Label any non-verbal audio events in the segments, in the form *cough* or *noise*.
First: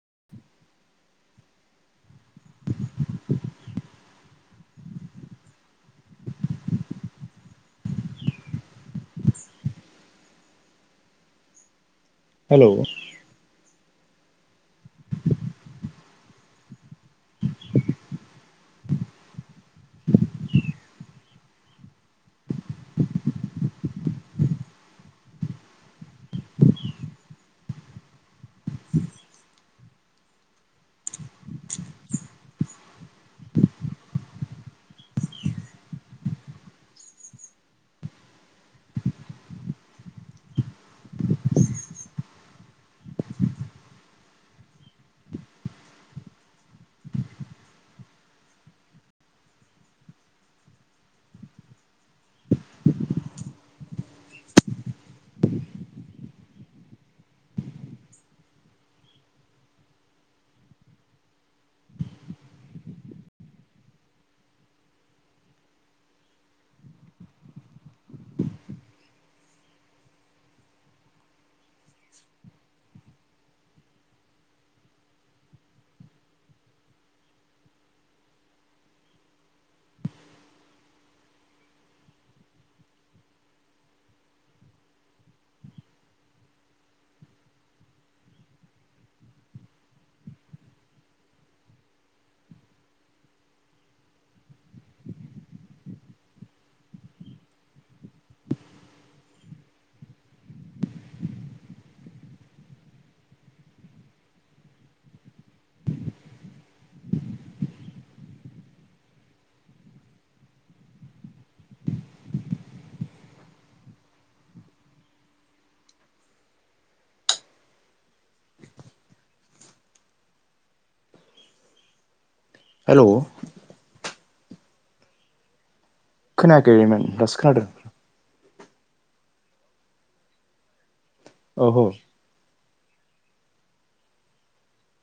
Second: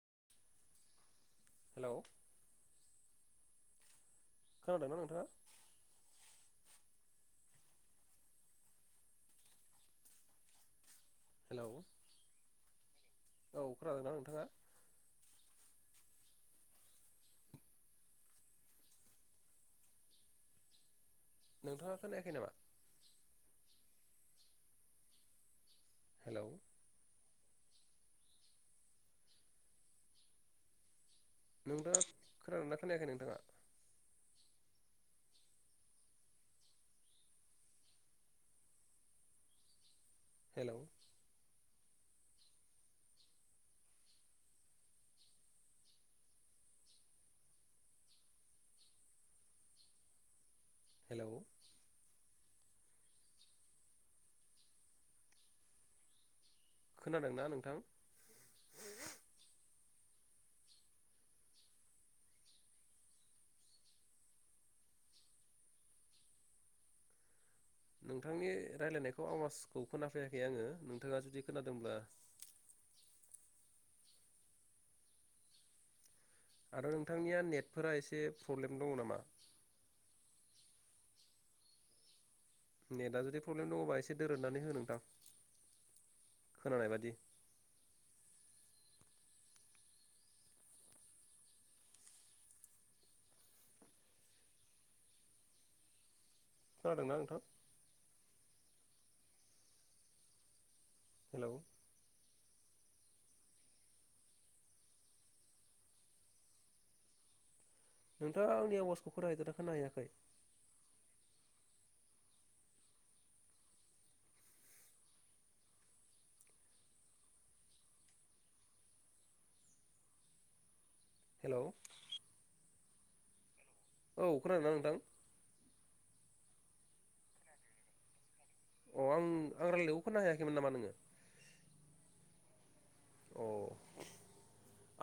*inaudible* Hello खोनादोंना नोंथाङा? Hello hello खोनादोंना नोंथाङा? नोंथाङा खोनायाखै नामा? हेलौ नोंथाङा खोनादोंना खोनायाखै नोंथाङा? हेलौ हेलौ खोनादोंना नोंथां? नोंथांनि रायलायनायखौ आवाजखौ खोनाफैयाखै आङो नोंथाङा जुदि खोनादोंब्ला आरो नोंथांनिया नेटफोरा एसे प्रब्लेम दङ नामा? नेटा जुदि प्रब्लेम दङबा एसे दोरोदनानै हो नोंथां खोनानाय बादि खोनादोंना नोंथां? हेलौ नोंथाङा आंनि आवाजखौ खोनाहैदोंना खोंनाहैयाखै? *inaudible* हेलौ हेलौ औ खोनादोंना नोंथां? खोनायाखैमोन दासो खोनादों। अ आं आं रायलायनायखौ खोना हैयाखैमोन नामा नोङो? औहो अ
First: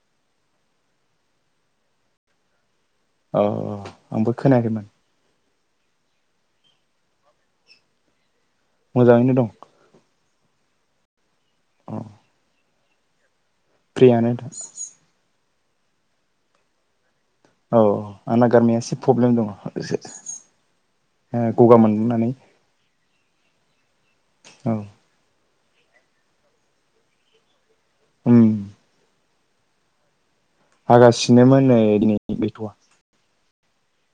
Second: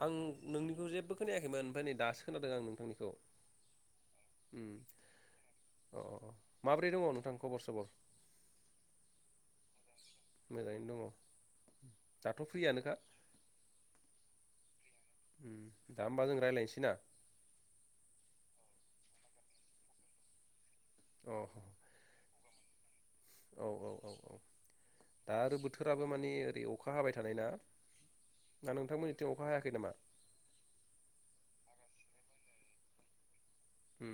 आं नोंनिखौ जेबो खोनायाखैमोन ओमफाय नै दासो खोनादों आं नोंथांनि अ आंबो खोनाखैमोन। अ माब्रै दङ नोंथां खबर सबर? मोजाङैनो दं। मोजाङैनो दङ। अ दाथ फ्रियानोखा? फ्रियानो दा। उम दा होमबा जों रायलायनोसै ना। औ आंना गारामाया एसे प्रब्लेम दङ एसे। अ ओ गगा मोननानै औ औ औ औ दा आरो बोथोराबो माने ओरै अखा हाबाय थानाय ना उम दा नोंथांमोननि थिं अखा हायाखै नामा? हागासिनोमोन नै नि गैथवा उम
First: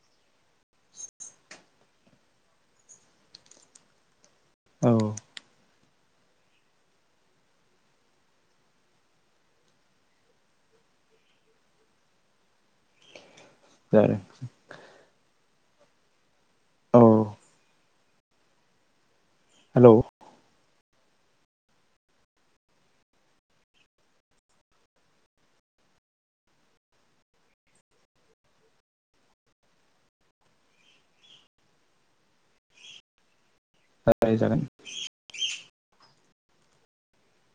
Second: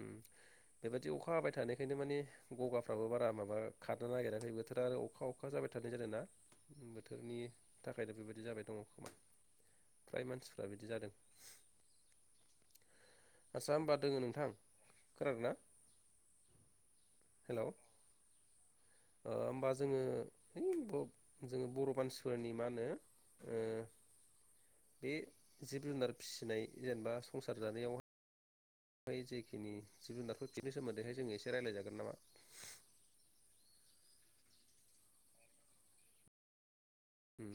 बेबादि अखा हाबाय थानायखायनो मानि गगाफ्राबो बारा माबा खारनो नागिरा दिनै बोथोरा औ आरो अखा अखा जाबाय थानाय जादोंना बोथोरनि थाखायनो बेबायदि जाबाय दंङ खोमा फ्राय मानसिफ्रा बिदि जादों। आदसा होमबा दोंङो जादों नोंथां खोनादों ना औ हेलौ ओ होमबा हेलौ जोंङो होय बब जोंङो बर मानसिफोरनि मा होनो ओ बे जिब जुनार फिसिनाय जेनेबा संसार जानायाव जेखिनि जिब जुनारफोर फिनि सोमोन्दैहाय जोङो एसे रायलायजागोन नामा रायलाय जागोन उम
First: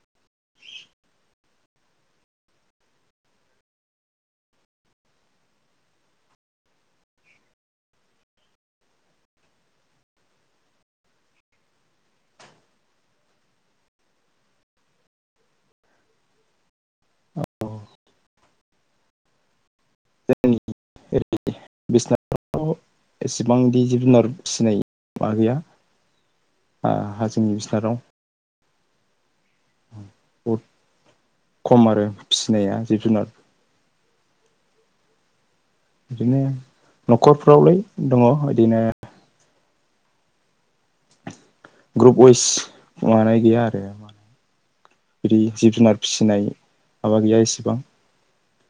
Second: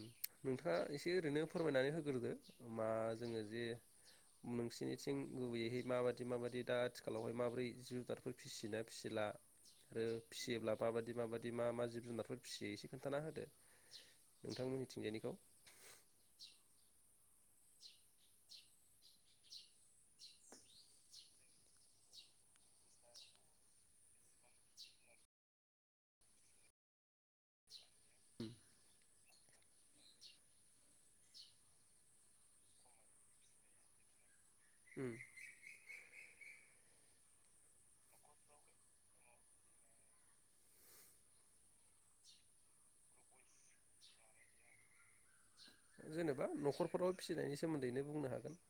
नोंथांङा एसे ओरैनो फोरमायनानै होग्रोदो मा जोंङो जे नोंसिनिथिं गुबैयैहाय माबायदि माबायदि दा आथिखालावहाय माबोरै जिब जुनारफोर फिसियोना फिसिला आरो फिसियोब्ला माबायदि माबायदि मा मा जिब जुनारफोर फिसियो एसे खोन्थाना होदो नोंथांमोन निथिंजायनिखौ औ जोंनि ओर बिसनाटाव एसेबांदि जिब जुनार फिनाय मा गैया हा हा जोंनि बिसनाटाव बहुद खम आरो फिसिनाया जिब जुनार *unintelligible* बिदिनो नखरफ्रावलाय दङ बिदिनो ग्रुप वाइस मानाय गैया आरो बिदि जिब जुनार फिसिनाय जेनेबा नखरफोराव माबा गैया फिसिनायनि इसेबां सोमोन्दैनो बुंनो हागोन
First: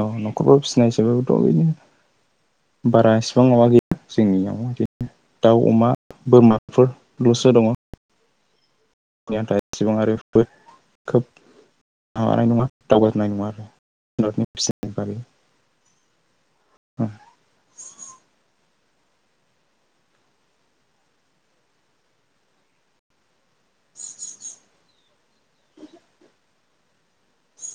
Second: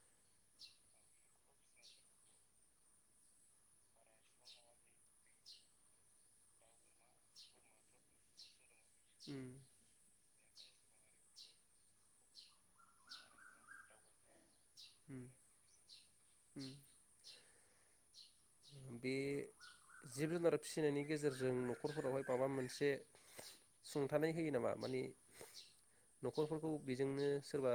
औ नखरफोराव फिसिनाय हिसाबैथ बिदिनो बारा इसिबां माबा गैया जोंनियाव बिदिनो दाउ अमा बोरमाफोरलसो दङ उम बेनि *unintelligible* सेबां आरो बो खोब माबानाय नङा दावगानाय नङा आरोनि *unintelligible* फिसि बै उम *unintelligible* बे जिब जुनार फिसिनायनि गेजेरजों नखरफोरावहाय माबा मोनसे सुंथानाय होयो नामा माने नखरफोरखौ बेजोंनो सोरबा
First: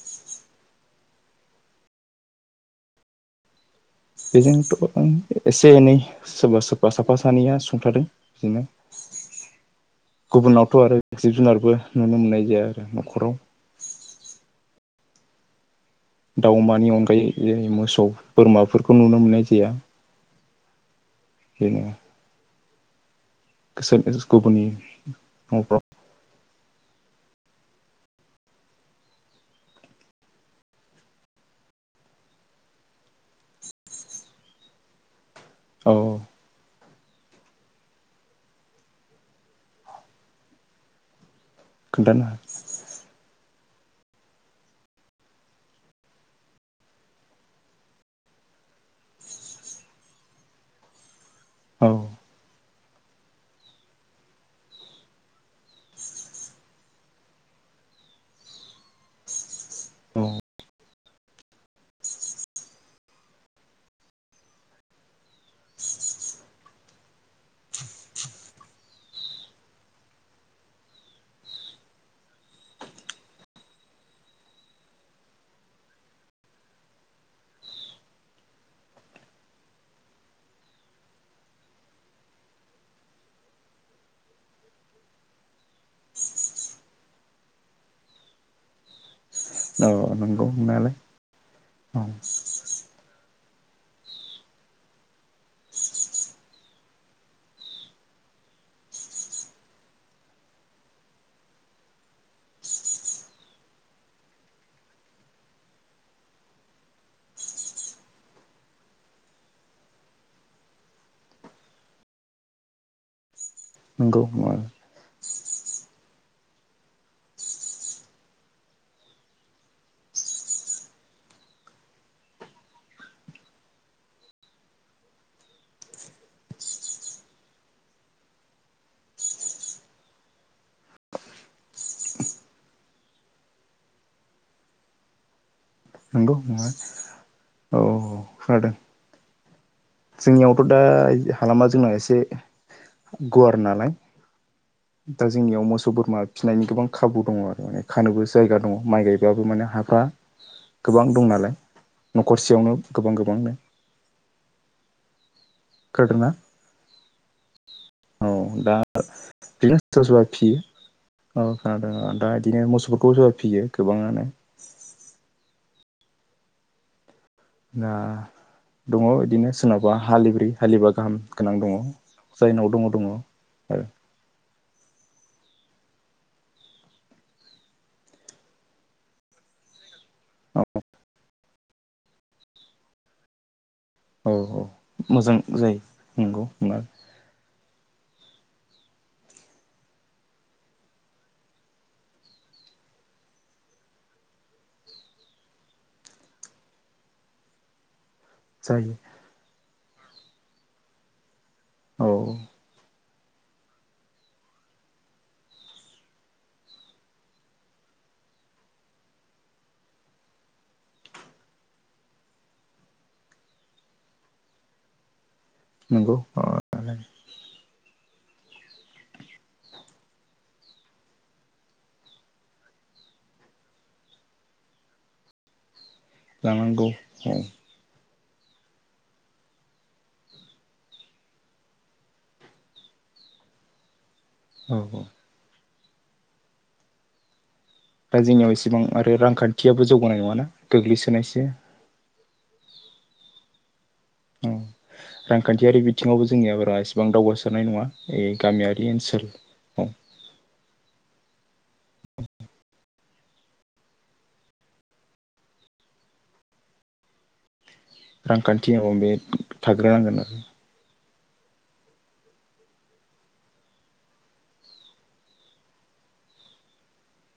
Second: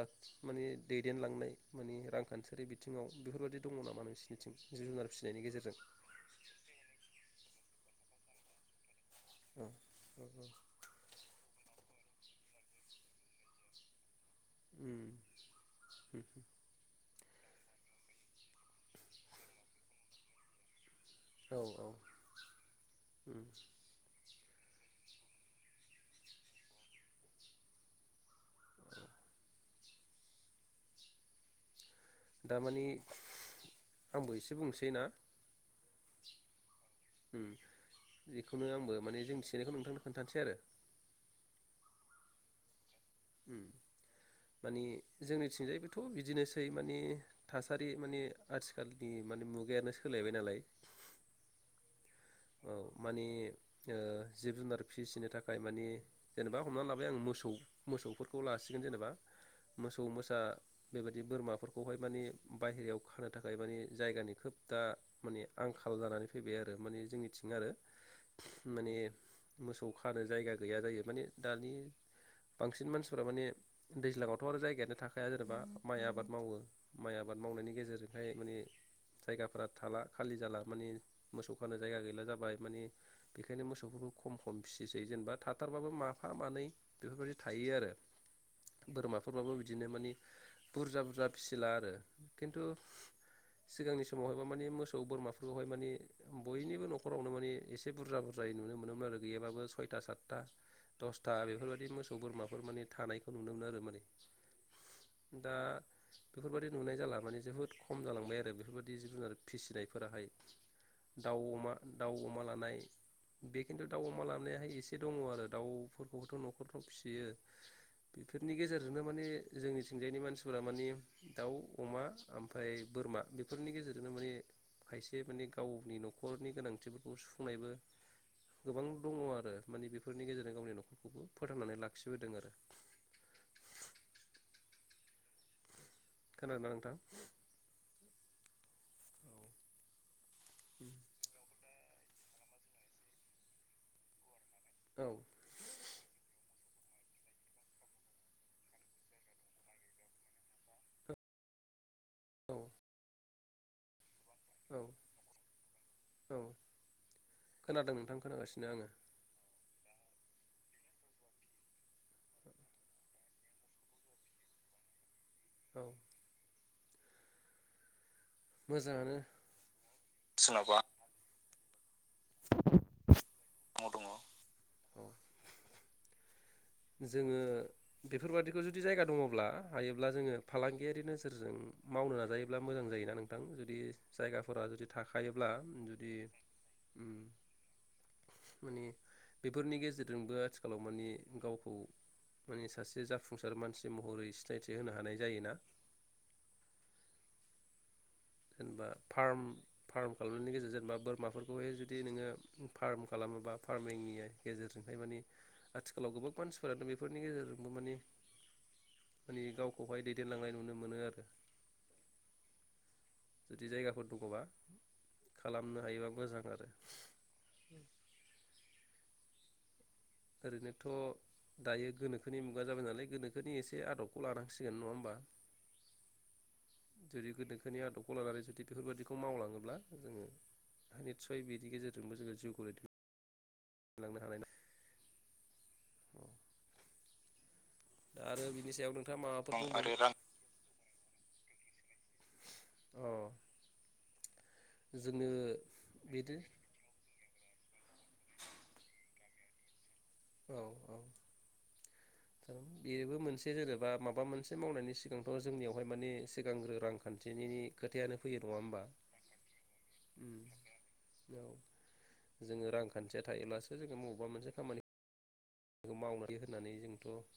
माने दैदेनलांनाय माने रांखान्थियारि बिथिङाव बेफोरबायदि दङ नामा नोंसिनिथिं जिब जुनार फिसिनायनि बेजोंथ एसे गेजेरजों एनै सोरबा सोरबा साफा सानैया सुंथादों बिदिनो औ औ गुबुनावथ आरो जिब जुनारबो नुनो मोननाय जाया आरो नखराव उ दाउ अमानि अनगायै जेरै मोसौ बोरमाफोरखौ नुनो मोननाय जाया औ औ उम *unintelligible* गुबनि दामानि आंबो एसे बुंसै ना औ। बेखौनो आंबो माने जों मिथिनायखौ नोंथांनो खोन्थानोसै आरो। खोन्थानो हा- मानि जोंनिथिंजायबोथ बिदिनोसै माने थासारि माने आथिखालनि माने मुगायानो सोलायबाय नालाय। औ। औ मानि जिब जुनार फिसिनो थाखाय मानि जेनेबा हमनानै लाबाय आं मोसौ मोसौफोरखौ लासिगोन जेनेबा। मोसौ औ मोसा। बेबायदि बोरमाफोरखौहाय माने बाहेरायाव खानो थाखाय माने जायगानि खोब दा माने आंखाल जानानै फैबाय आरो माने जोंनि। थिं आरो माने मोसौ खानो जायगा गैया जायो माने दानि बांसिन मानसिफोरा माने दैज्लाङावथ आरो जायगायानो थाखाया माने जेनेबा माइ आबाद मावो माइ आबाद मावनायनि गेजेरजोंहाय माने जायगाफोरा थाला खालि जाला माने मोसौ खानो जायगा गैला। जाबाय माने बेखायनो मोसौफोरखौ खम खम फिसै जेनेबा थाथारबाबो माबा मनै बेफोरबायदि थायो आरो बोरमा। बाबो बिदिनो माने औ नंगौ नंनायालाय बुरजा बुरजा। फिसिला आरो औ खिन्थु सिगांनि समावहायबा माने मोसौ बोरमाफोरखौहाय माने बयनिबो नखर। नखरावनो माने एसे बुरजा बुरजायै नुनो मोनोमोन आरो गैयाबाबो सयथा सातथा दसथा बेफोरबायदि मोसौ बोरमाफोर माने थानायखौ नुनो मोन आरो माने दा बेफोरबायदि नुनाय जाला माने जोबोद खम जालांबाय आरो बेफोरबायदि जिब जुनार फिसिनायफोराहाय दाउ अमा। दाउ अमा लानाय। बे खिन्थु दाउ नंगौ अमा लानायाहाय एसे दङ आरो दाउ। फोरखौबोथ नखरफ्राव फिसियो बेफोरनि गेजेरजोंनो माने जोंनिथिंजायनि मानसिफोरा माने दाउ अमा ओमफ्राय बोरमा बेफोरनि गेजेरजोंनो माने खायसे माने गावनि नखरनि गोनांथि। सुफुंनायबो गोबां दङ आरो मानिे बेफोरनि गेजेरजों गावनि न'खरखौबो फोथांनानै लाखिबोदों आरो। नंगौ खोनादोंना नङा। नोंथां औ खोनादों। जोंनियावथ दा हालामा। जोंना एसे गुवार नालाय। औ दा जोंनियाव मोसौ बोरमा। फिसिनायनि गोबां खाबु दङ आरो माने खानोबो जायगा दङ माइ गायबाबो माने हाफ्रा गोबां दं नालाय औ न'खरसेयावनो गोबां गोबांनो। औ। खोनादों ना औ खोनादों नोंथां औ खोनागासिनो दा आङो बिनो सोर सोर सोरबा फियो। औ खोनादों दा बिदिनो मोसौफोरखौ सोरबा फियो गोबाङानो। औ। ना। दङ मोजाङानो बिदिनो सोरनावबा हालिब्रै सोरनावबा हालिबा गाहाम गोनां दङ। जायनाव दङ दङ ओ। आंनाव दङ औ। जोंङो बेफोरबादिखौ जुदि जायगा दङब्ला हायोब्ला जोंङो फालांगियारि नोजोरजों मावनो नाजायोब्ला मोजां जायोना नोंथां जुदि। औ औ जायगाफोरा जुदि मोजां थाखायोब्ला जायो जुदि नंगौ मा उम। माने बेफोरनि गेजेरजोंबो आथिखालाव माने गाव। औ माने सासे जाफुंसार मानसि महरै सिनायथि होनो हानाय जायोना। होनबा जायो फार्म फार्म खालामनायनि गेजेरजों मा बोरमाफोर बहाय जुदि औ नोंङो फार्म खालामोबा फार्मिंनि गेजेरजोंहाय माने आथिखालाव गोबां मानसिफोरानो बेफोरनि गेजेरजोंबो माने माने गावखौहाय दैदेनलांनाय नुनो मोनो आरो जुदि जायगाफोर दङबा खालामनो हायोबा नंगौ मोजां आरो ओरैनोथ' दायो गोनोखोनि मुगा जाबाय नालाय गोनोखोनि एसे आदबखौ लानांसिगोन नङा होमबा? लानांगौ औ कलारारि जुदि बेफोरबायाददिखौ मावलांङोब्ला जोंङो नितसय बिनि गेजेरजोंबो जोंङो जिवखौ दैदैन लांनो हानाय औ औ दा आरो जोंनियाव बिनि एसेबां सायाव आरो नोंथाङा माबाफोर रांखान्थियाबो बुंबावनो जौगानाय नङाना गोग्लैसोनायसो अ उम जोंनो रांखान्थियारि बिथिङावबो बिदि जोंनिया बारा इसिबां दावगासार सारनाय नङा ओ गामियारि ओनसोल औ औ औ औ बेबो मोनसे जेनेबा माबा मोनसे मावनायनि सिगांथ' जोंनियावहाय माने सिगांग्रो रांखान्थिनि खोथायानो फैयो नङा होमबा रांखान्थियाव बे थाग्रोनांगोन आरो उम औ जोङो रांखान्थिया थायोब्लासो जोङो मबेबा मोनसे खामानि खौ मावनानै होनानै जोंथ'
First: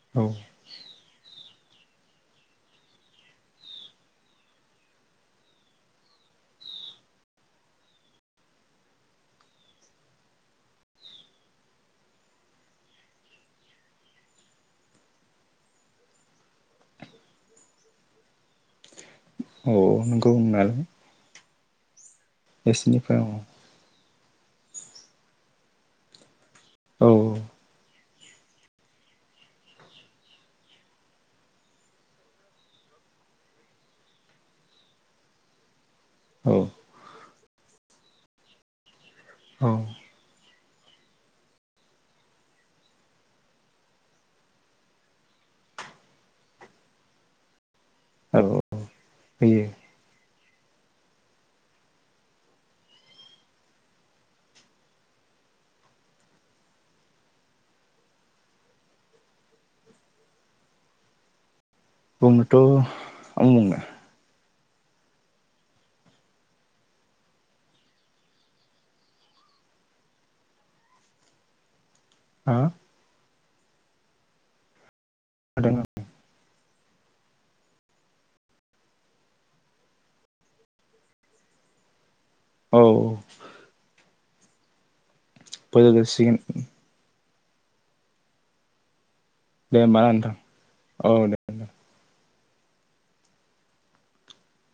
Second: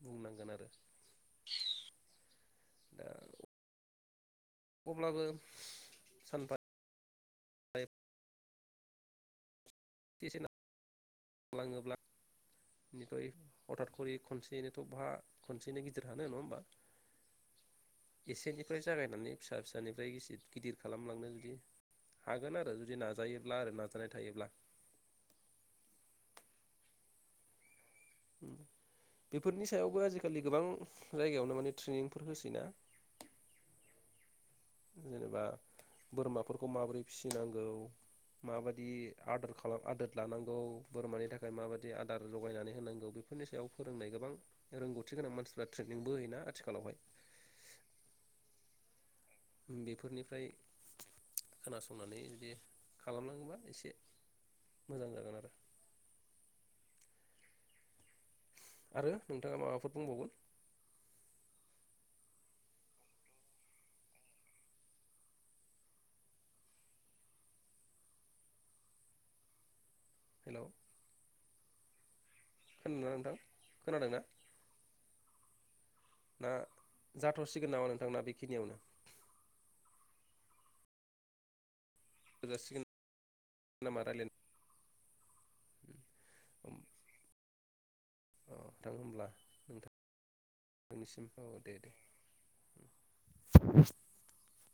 आरो बुंनांगोन आरो *inaudible* *unintelligible* अब्लाबो सानफा *unintelligible* *unintelligible* लाङोब्ला निफ्राय हथात खरि खनसेयैनोथ' बा खनसेनो गिदिर हानो नङा होमबा एसेनिफ्राय जागाय नानै फिसा औ फिसानिफ्राय नंगौ गिसिर गिदिर नंनायालाय खालामलांनो जुदि हागोन आरो जुदि नोंसिनिफ्राय औ नाजायोब्ला आरो नाजानाय थायोब्ला औ औ ओम बेफोरनि सायावबो आजिखालि गोबां जायगायावनो माने ट्रेनिंफोर होसैना जेनेबा औ बोरमाफोरखौ माबोरै फि फिनांगौ माबादि आदर औ खालाम आदोर लानांगौ बोरमानि थाखाय माबायदि आदार जगायनानै होनांगौ बेफोरनि सायाव फोरोंनाय गोबां रोंगौथि गोनां मानसिफ्रा ट्रेनिंबो होयोना आथिखालावहाय औ फैयो बेफोरनिफ्राय खोनासंनानै जुदि खालामलाङोबा एसे मोजां जागोन आरो आरो नोंथाङा माबाफोर बुंबावगोन बुंनोथ' *unintelligible* हेलौ हा खोनादोंना नोंथां? खोनादोंना? खोनादों औ ना जाथसिगोन नामा नोंथांना बेखिनियावनो? औ *unintelligible* नामा रायलानाय फोजोब जासिगोन। ओ थां होमब्ला। दे होमबा ना नोंथां औ दे नोंथां *inaudible*